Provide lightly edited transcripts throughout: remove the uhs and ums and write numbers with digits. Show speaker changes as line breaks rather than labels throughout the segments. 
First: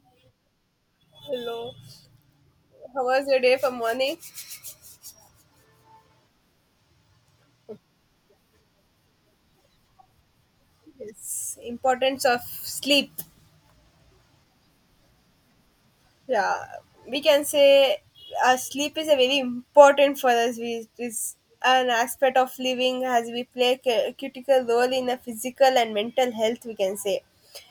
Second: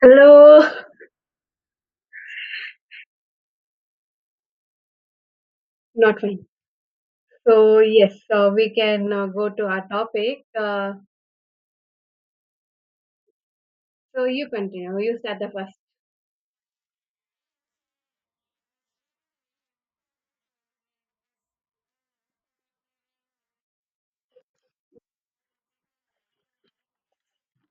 Hello,
Hello. How was your day for morning?
not fine. So yes, so we can go to our topic. Uh,
Yes. Importance of sleep.
so you continue. You start the first.
Yeah. We can say our sleep is a very important for us. We it is an aspect of living as we play a critical role in a physical and mental health. We can say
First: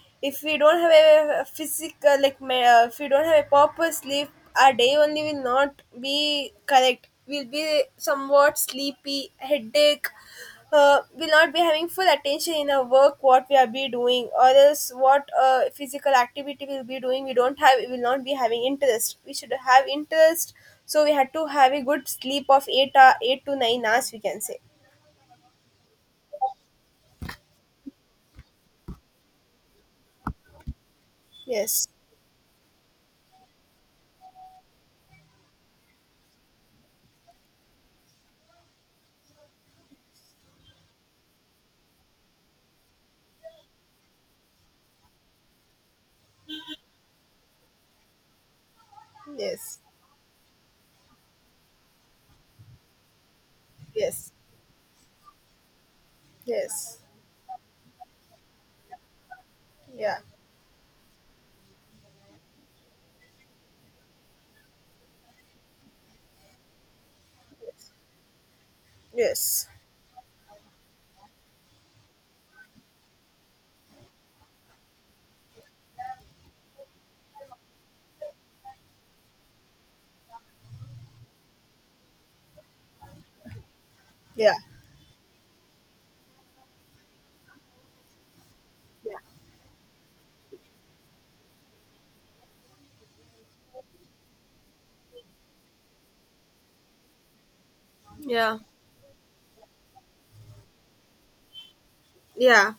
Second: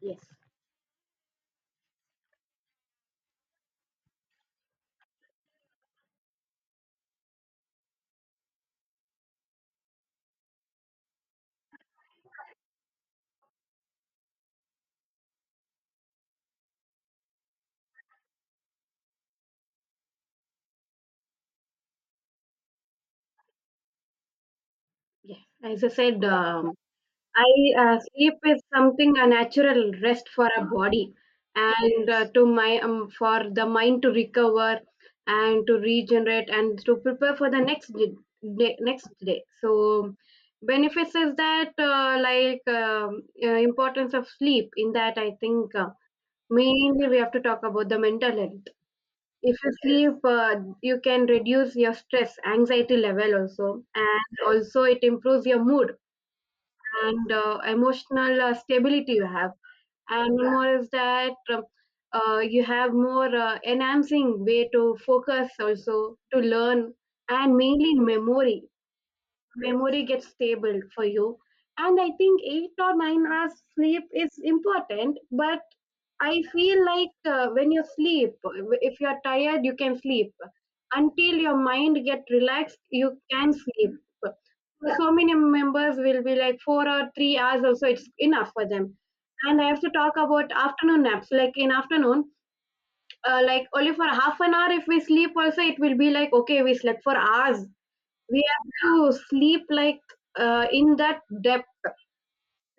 Yes.
if we don't have a physical like if we don't have a proper sleep our day only will not be correct, we'll be somewhat sleepy, headache, will not be having full attention in our work, what we are be doing, or else what physical activity we'll be doing, we don't have, we will not be having interest, we should have interest, so we had to have a good sleep of 8 hour, 8 to 9 hours we can say.
Yeah, as I said, Yeah. I Sleep is something a natural rest for a body,
Yes.
and Yes. to my for the mind to recover and to regenerate and to prepare for the next day. So benefits is that importance of sleep in that I think. Mainly, we have to talk about the mental health. If you Yes.
Yes.
sleep, uh, you can reduce your stress, anxiety level also,
Yes.
and also it improves your mood
Yes.
and emotional stability you have.
Yeah.
And one more is that you have more enhancing way to focus also to learn and
Yes.
mainly memory
Yes.
memory gets stable for you. And I think 8 or 9 hours sleep is important, but I feel like when you sleep, if you're tired, you can sleep. Until your mind get relaxed, you can sleep.
Yeah.
So many members will be like 4 or 3 hours also, it's enough for them.
Yeah,
And I have to talk about afternoon naps. Like in afternoon, like only for half an hour, if we sleep also, it will be like, okay, we slept for hours. We
yeah,
have to sleep like in that depth,
yeah.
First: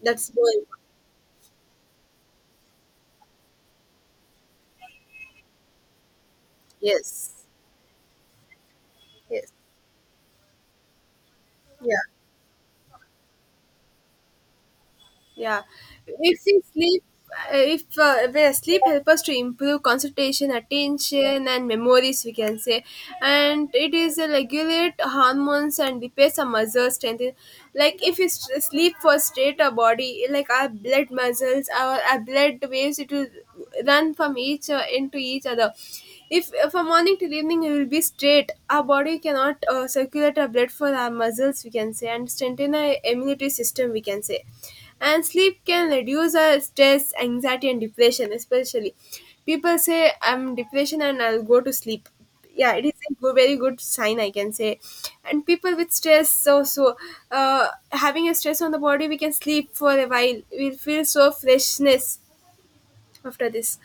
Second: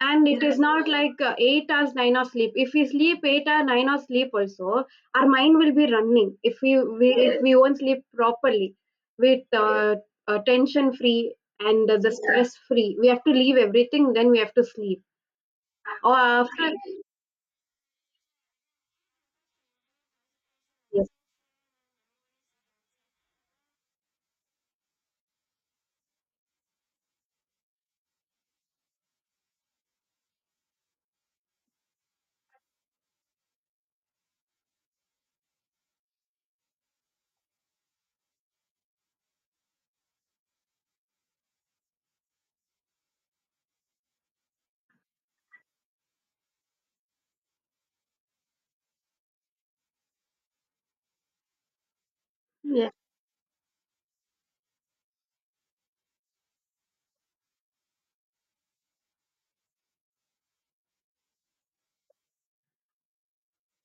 and
That's
it is
going on.
not like 8 hours, 9 hours sleep. If we sleep 8 or 9 hours sleep, also our mind will be running. If
Yes,
we won't sleep properly, with
yes,
tension free and
Yeah.
the stress free, we have to leave everything. Then we have to sleep.
yeah.
Or
If we
after
sleep, if we sleep help us to improve concentration,
yes.
attention, and memories, we can say, and it is a regulate hormones and repair some muscle strength. Like if we sleep first, state our body like our blood muscles, our blood waves. It will run from each end to each other, if from morning till evening we will be straight, our body cannot circulate our blood for our muscles, we can say, and strengthen our immunity system, we can say. And sleep can reduce our stress, anxiety and depression. Especially people say I'm depression and I'll go to sleep, yeah, it is a very good sign, I can say. And people with stress, uh, having a stress on the body, we can sleep for a while, we'll feel so freshness. After this,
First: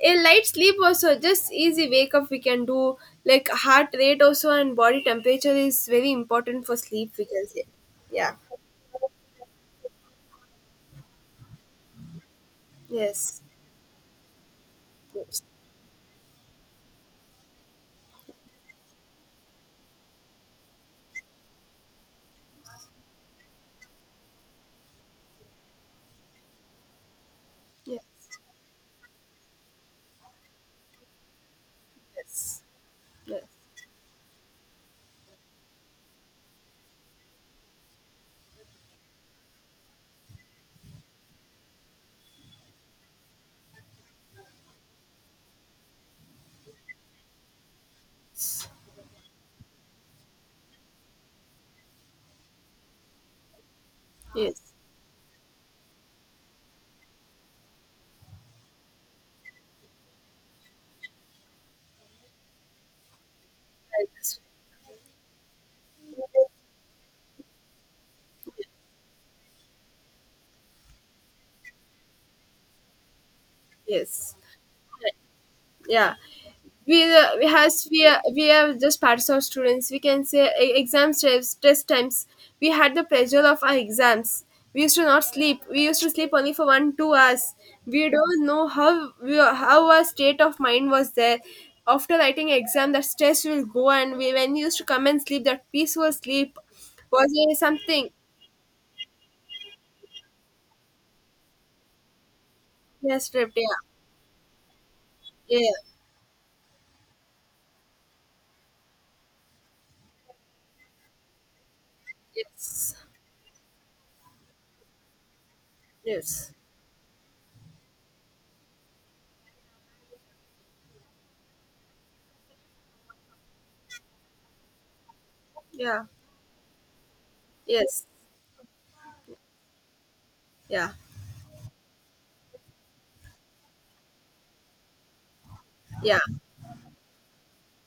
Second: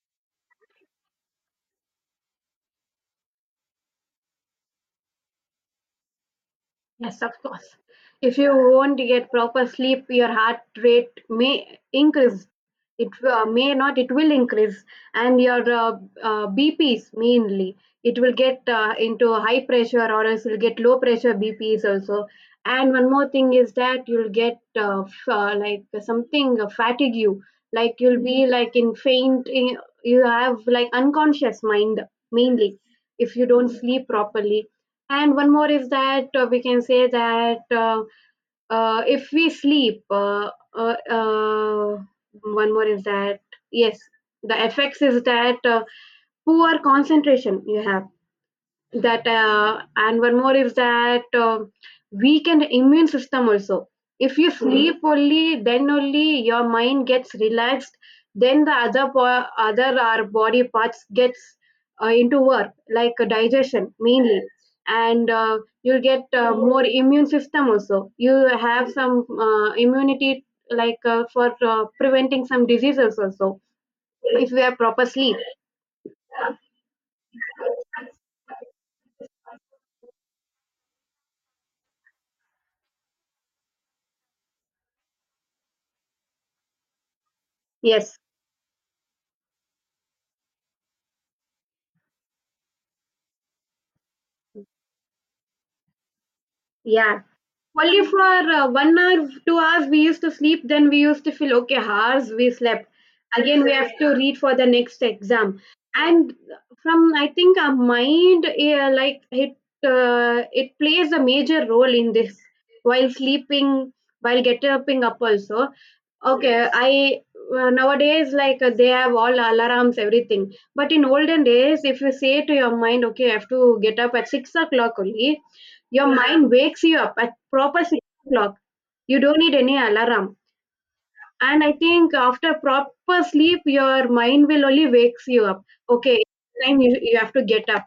a light sleep also, just easy wake up we can do. Like heart rate also and body temperature is very important for sleep,
Yes,
we
of
can say.
course.
Yeah.
If you won't get proper sleep, your heart rate may increase. It
Yes.
may not, it will increase. And
Yes.
your BPs mainly, it will get into high pressure or else you'll get low pressure BPs also. And one more thing is that you'll get like something fatigue you, like
Yes.
you'll be like in faint. You have like unconscious mind
Yes.
mainly if
Yes.
you don't sleep properly. And one more is that we can say that if we sleep, uh, uh, one more is that, yes, the effects is that poor concentration you have, that and one more is that weaken the immune system also. If you
Yes.
sleep, only then only your mind gets relaxed, then the other our body parts gets into work, like digestion
Yes.
mainly. And you'll get more immune system also. You have some immunity like for preventing some diseases also
Yes.
if we have proper sleep.
Yeah. We we has, we are just parts of students, we can say, exam stress test times we had the pressure of our exams. We used to not sleep, we used to sleep only for 1 2 hours. We
Yes.
don't know how we, how our state of mind was there. After writing exam, the stress will go and we, when we used to come and sleep, that peaceful sleep
Yeah.
was there,
Only
something.
for 1 hour, 2 hours we used to sleep, then we used to feel okay, hours we slept.
Yes. Trip, yeah.
Again, we have to read for the next exam.
Yeah.
And from, I think, our mind, it plays a major role in this,
Yes.
while sleeping, while getting up also.
Yes.
Okay, I nowadays like they have all alarms, everything. But in olden days, if you say to your mind, okay, I have to get up at 6 o'clock only,
Yeah.
your mind wakes you up at proper sleep
Yes.
clock. You don't need any alarm.
Yeah.
And I think after proper sleep, your mind will only wakes you up.
Yeah.
Okay, time you, you have to get up.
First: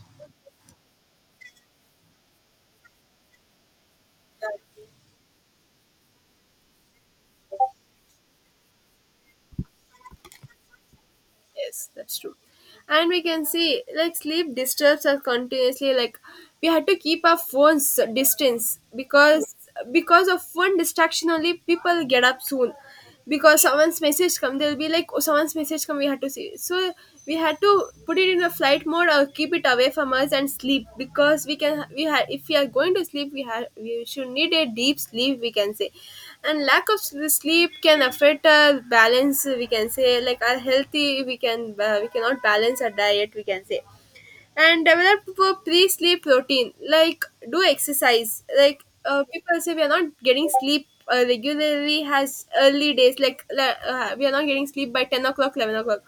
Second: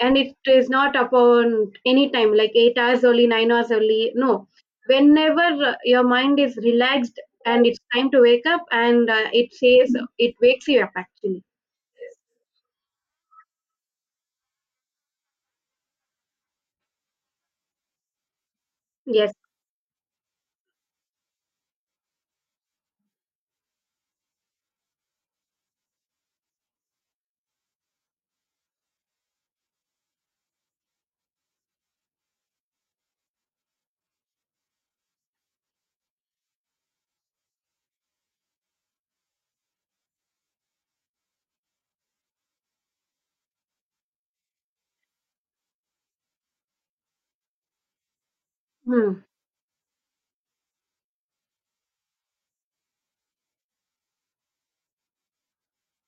And it is not upon any time, like 8 hours only, 9 hours only. No. Whenever your mind is relaxed and it's time to wake up, and it says it wakes you up actually.
Yes, that's true. And we can see like sleep disturbs us continuously. Like, we had to keep our phones distance,
Yes.
because of one distraction only, people get up soon. Because someone's message come, they'll be like, oh, someone's message come, we had to see. So we had to put it in a flight mode or keep it away from us and sleep, because we can, we have, if we are going to sleep, we have, we should need a deep sleep, we can say. And lack of sleep can affect our balance, we can say. Like, our healthy, we can, we cannot balance our diet, we can say. And develop a pre-sleep routine like, do exercise. Like,
Hmm.
people say we are not getting sleep regularly, has early days, like, we are not getting sleep by 10 o'clock, 11 o'clock.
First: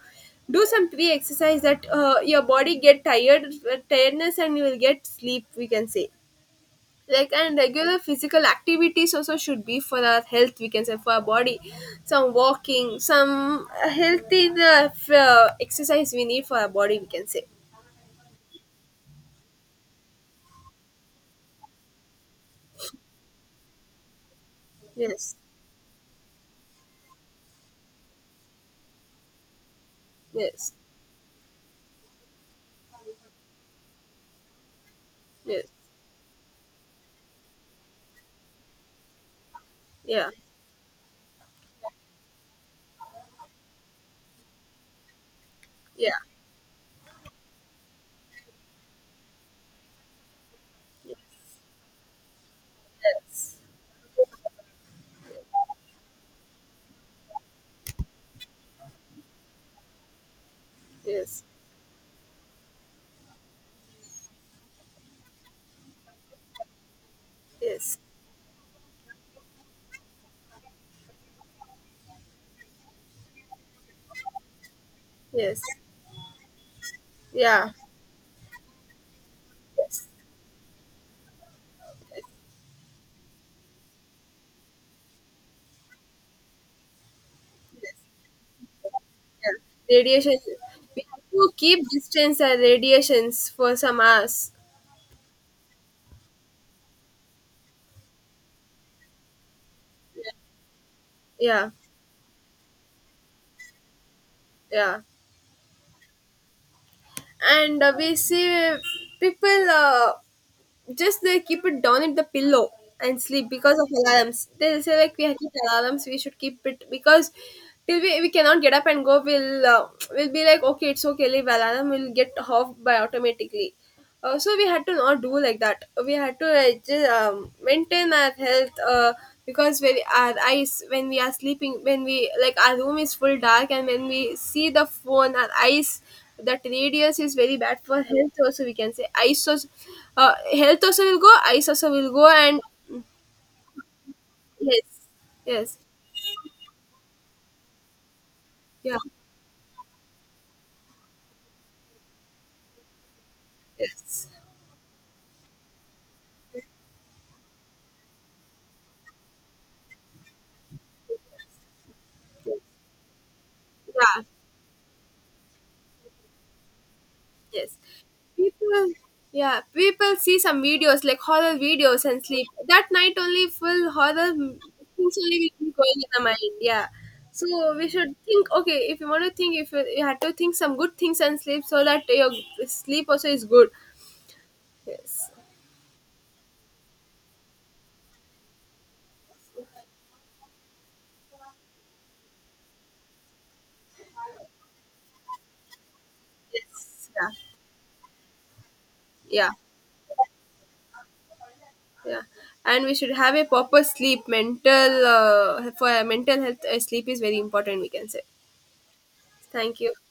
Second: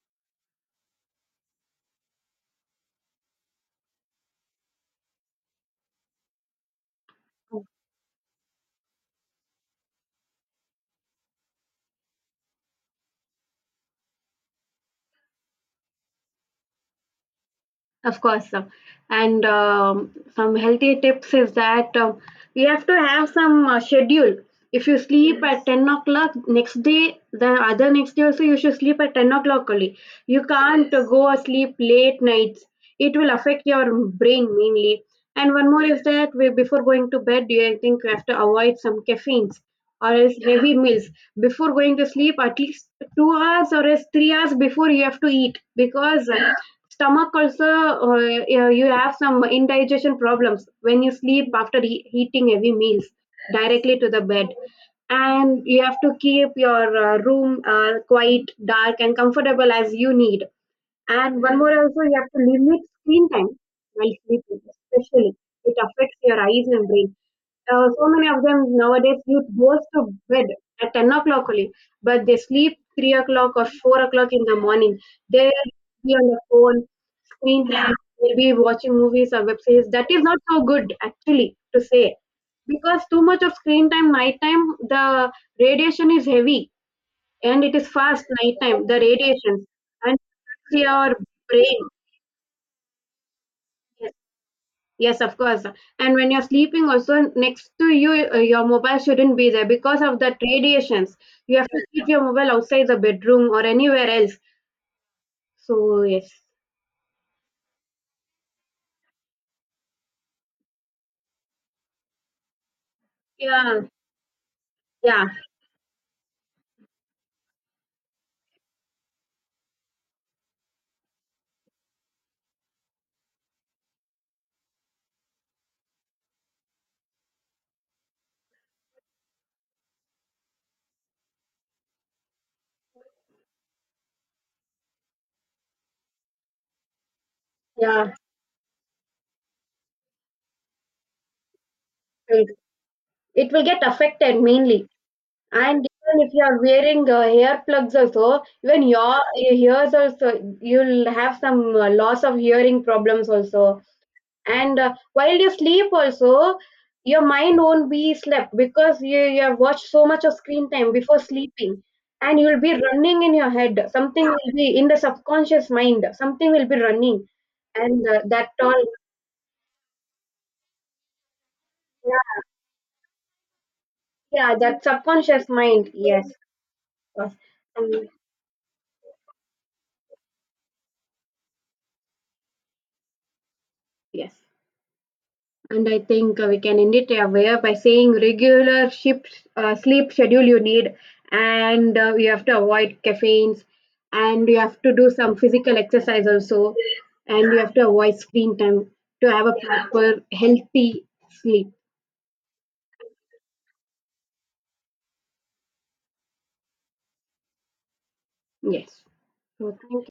Do some pre-exercise, that your body get tired, tiredness, and you will get sleep, we can say. Like, and regular physical activities also should be for our health, we can say, for our body. Some walking, some healthy exercise we need for our body, we can say.
Of course, and some healthy tips is that you have to have some schedule. If you
Yes.
sleep at 10 o'clock next day, the other next day also you should sleep at 10 o'clock only. You
Yes.
can't go asleep late nights. It will affect your brain mainly. And
Yes.
one more is that we, before going to bed, you I think you have to avoid some caffeines or
Yeah.
else heavy meals before going to sleep at least 2 hours or else 3 hours before. You have to eat
Yeah.
because stomach also you have some indigestion problems when you
Yes.
sleep after eating heavy meals
Yes.
directly to the bed. And you have to keep your room quite dark and comfortable as you need.
Yes.
And one more also, you have to limit screen time while sleeping, especially. It affects your eyes and brain.
Yes.
So many of them nowadays, youth goes to bed at 10 o'clock only, but they sleep 3 o'clock or 4 o'clock in the morning. They'll
Yes,
be on the phone,
yeah.
screen time, they'll be watching movies or web series.
Yes.
That is not so good, actually, to say.
Yes.
Because too much of screen time, night time, the radiation is heavy and it is
Yes.
fast night time the radiations
Yeah.
and
Radiation.
affects
We
your
have to
brain.
keep distance and radiations for some
Yes,
hours.
yes, of course. And when you're sleeping also next to you, your mobile shouldn't be there because of that radiations. You have
Yeah.
to keep your mobile outside the bedroom or anywhere else.
Yeah.
So yes.
And we see people. Just they keep it down in the pillow and sleep because
Yeah.
of alarms. They'll say like, we
Yeah.
have keep alarms, we should keep it, because till we cannot get up and go, we'll be like, okay, it's okay, leave alarm, will get off by automatically. So we had to not do like that. We had to just, maintain our health. Because when our eyes, when we are sleeping, when we, like our room is full dark and when we see the phone, our eyes, that radius is very bad for
Yeah,
health also, we can say, eyes also, health also will go, eyes also will go.
right.
And
It will get affected mainly.
yes. Yes.
And even if you are wearing hair plugs also, even
Yeah.
your ears also, you'll have some loss of hearing problems also.
Yes.
And while you sleep also, your mind won't be slept because you have watched so much of screen time before sleeping. And you will be running in your head,
Yeah.
something will be in the subconscious mind, something will be running
Yes.
and that all.
People, yeah, people see some videos like horror videos and
Yeah,
sleep. That night only full horror
yeah, that
things only
subconscious
will be
mind,
going in the
yes, of
mind. Yeah.
course.
So we
Um,
should think, okay, if you want to think, if you, you had to think some good things and sleep, so that your sleep also is good.
yes.
Yes.
And I think we can end it aware by saying regular shift, sleep schedule you need, and you have to avoid caffeines, and you have to do some physical exercise also,
Yes. Yeah.
and you have to avoid screen time to have
Yeah.
a proper healthy sleep.
Yeah. And we should have a proper sleep. Mental, for mental health, sleep is very important, we can say.
Yes. So
Thank you.
thank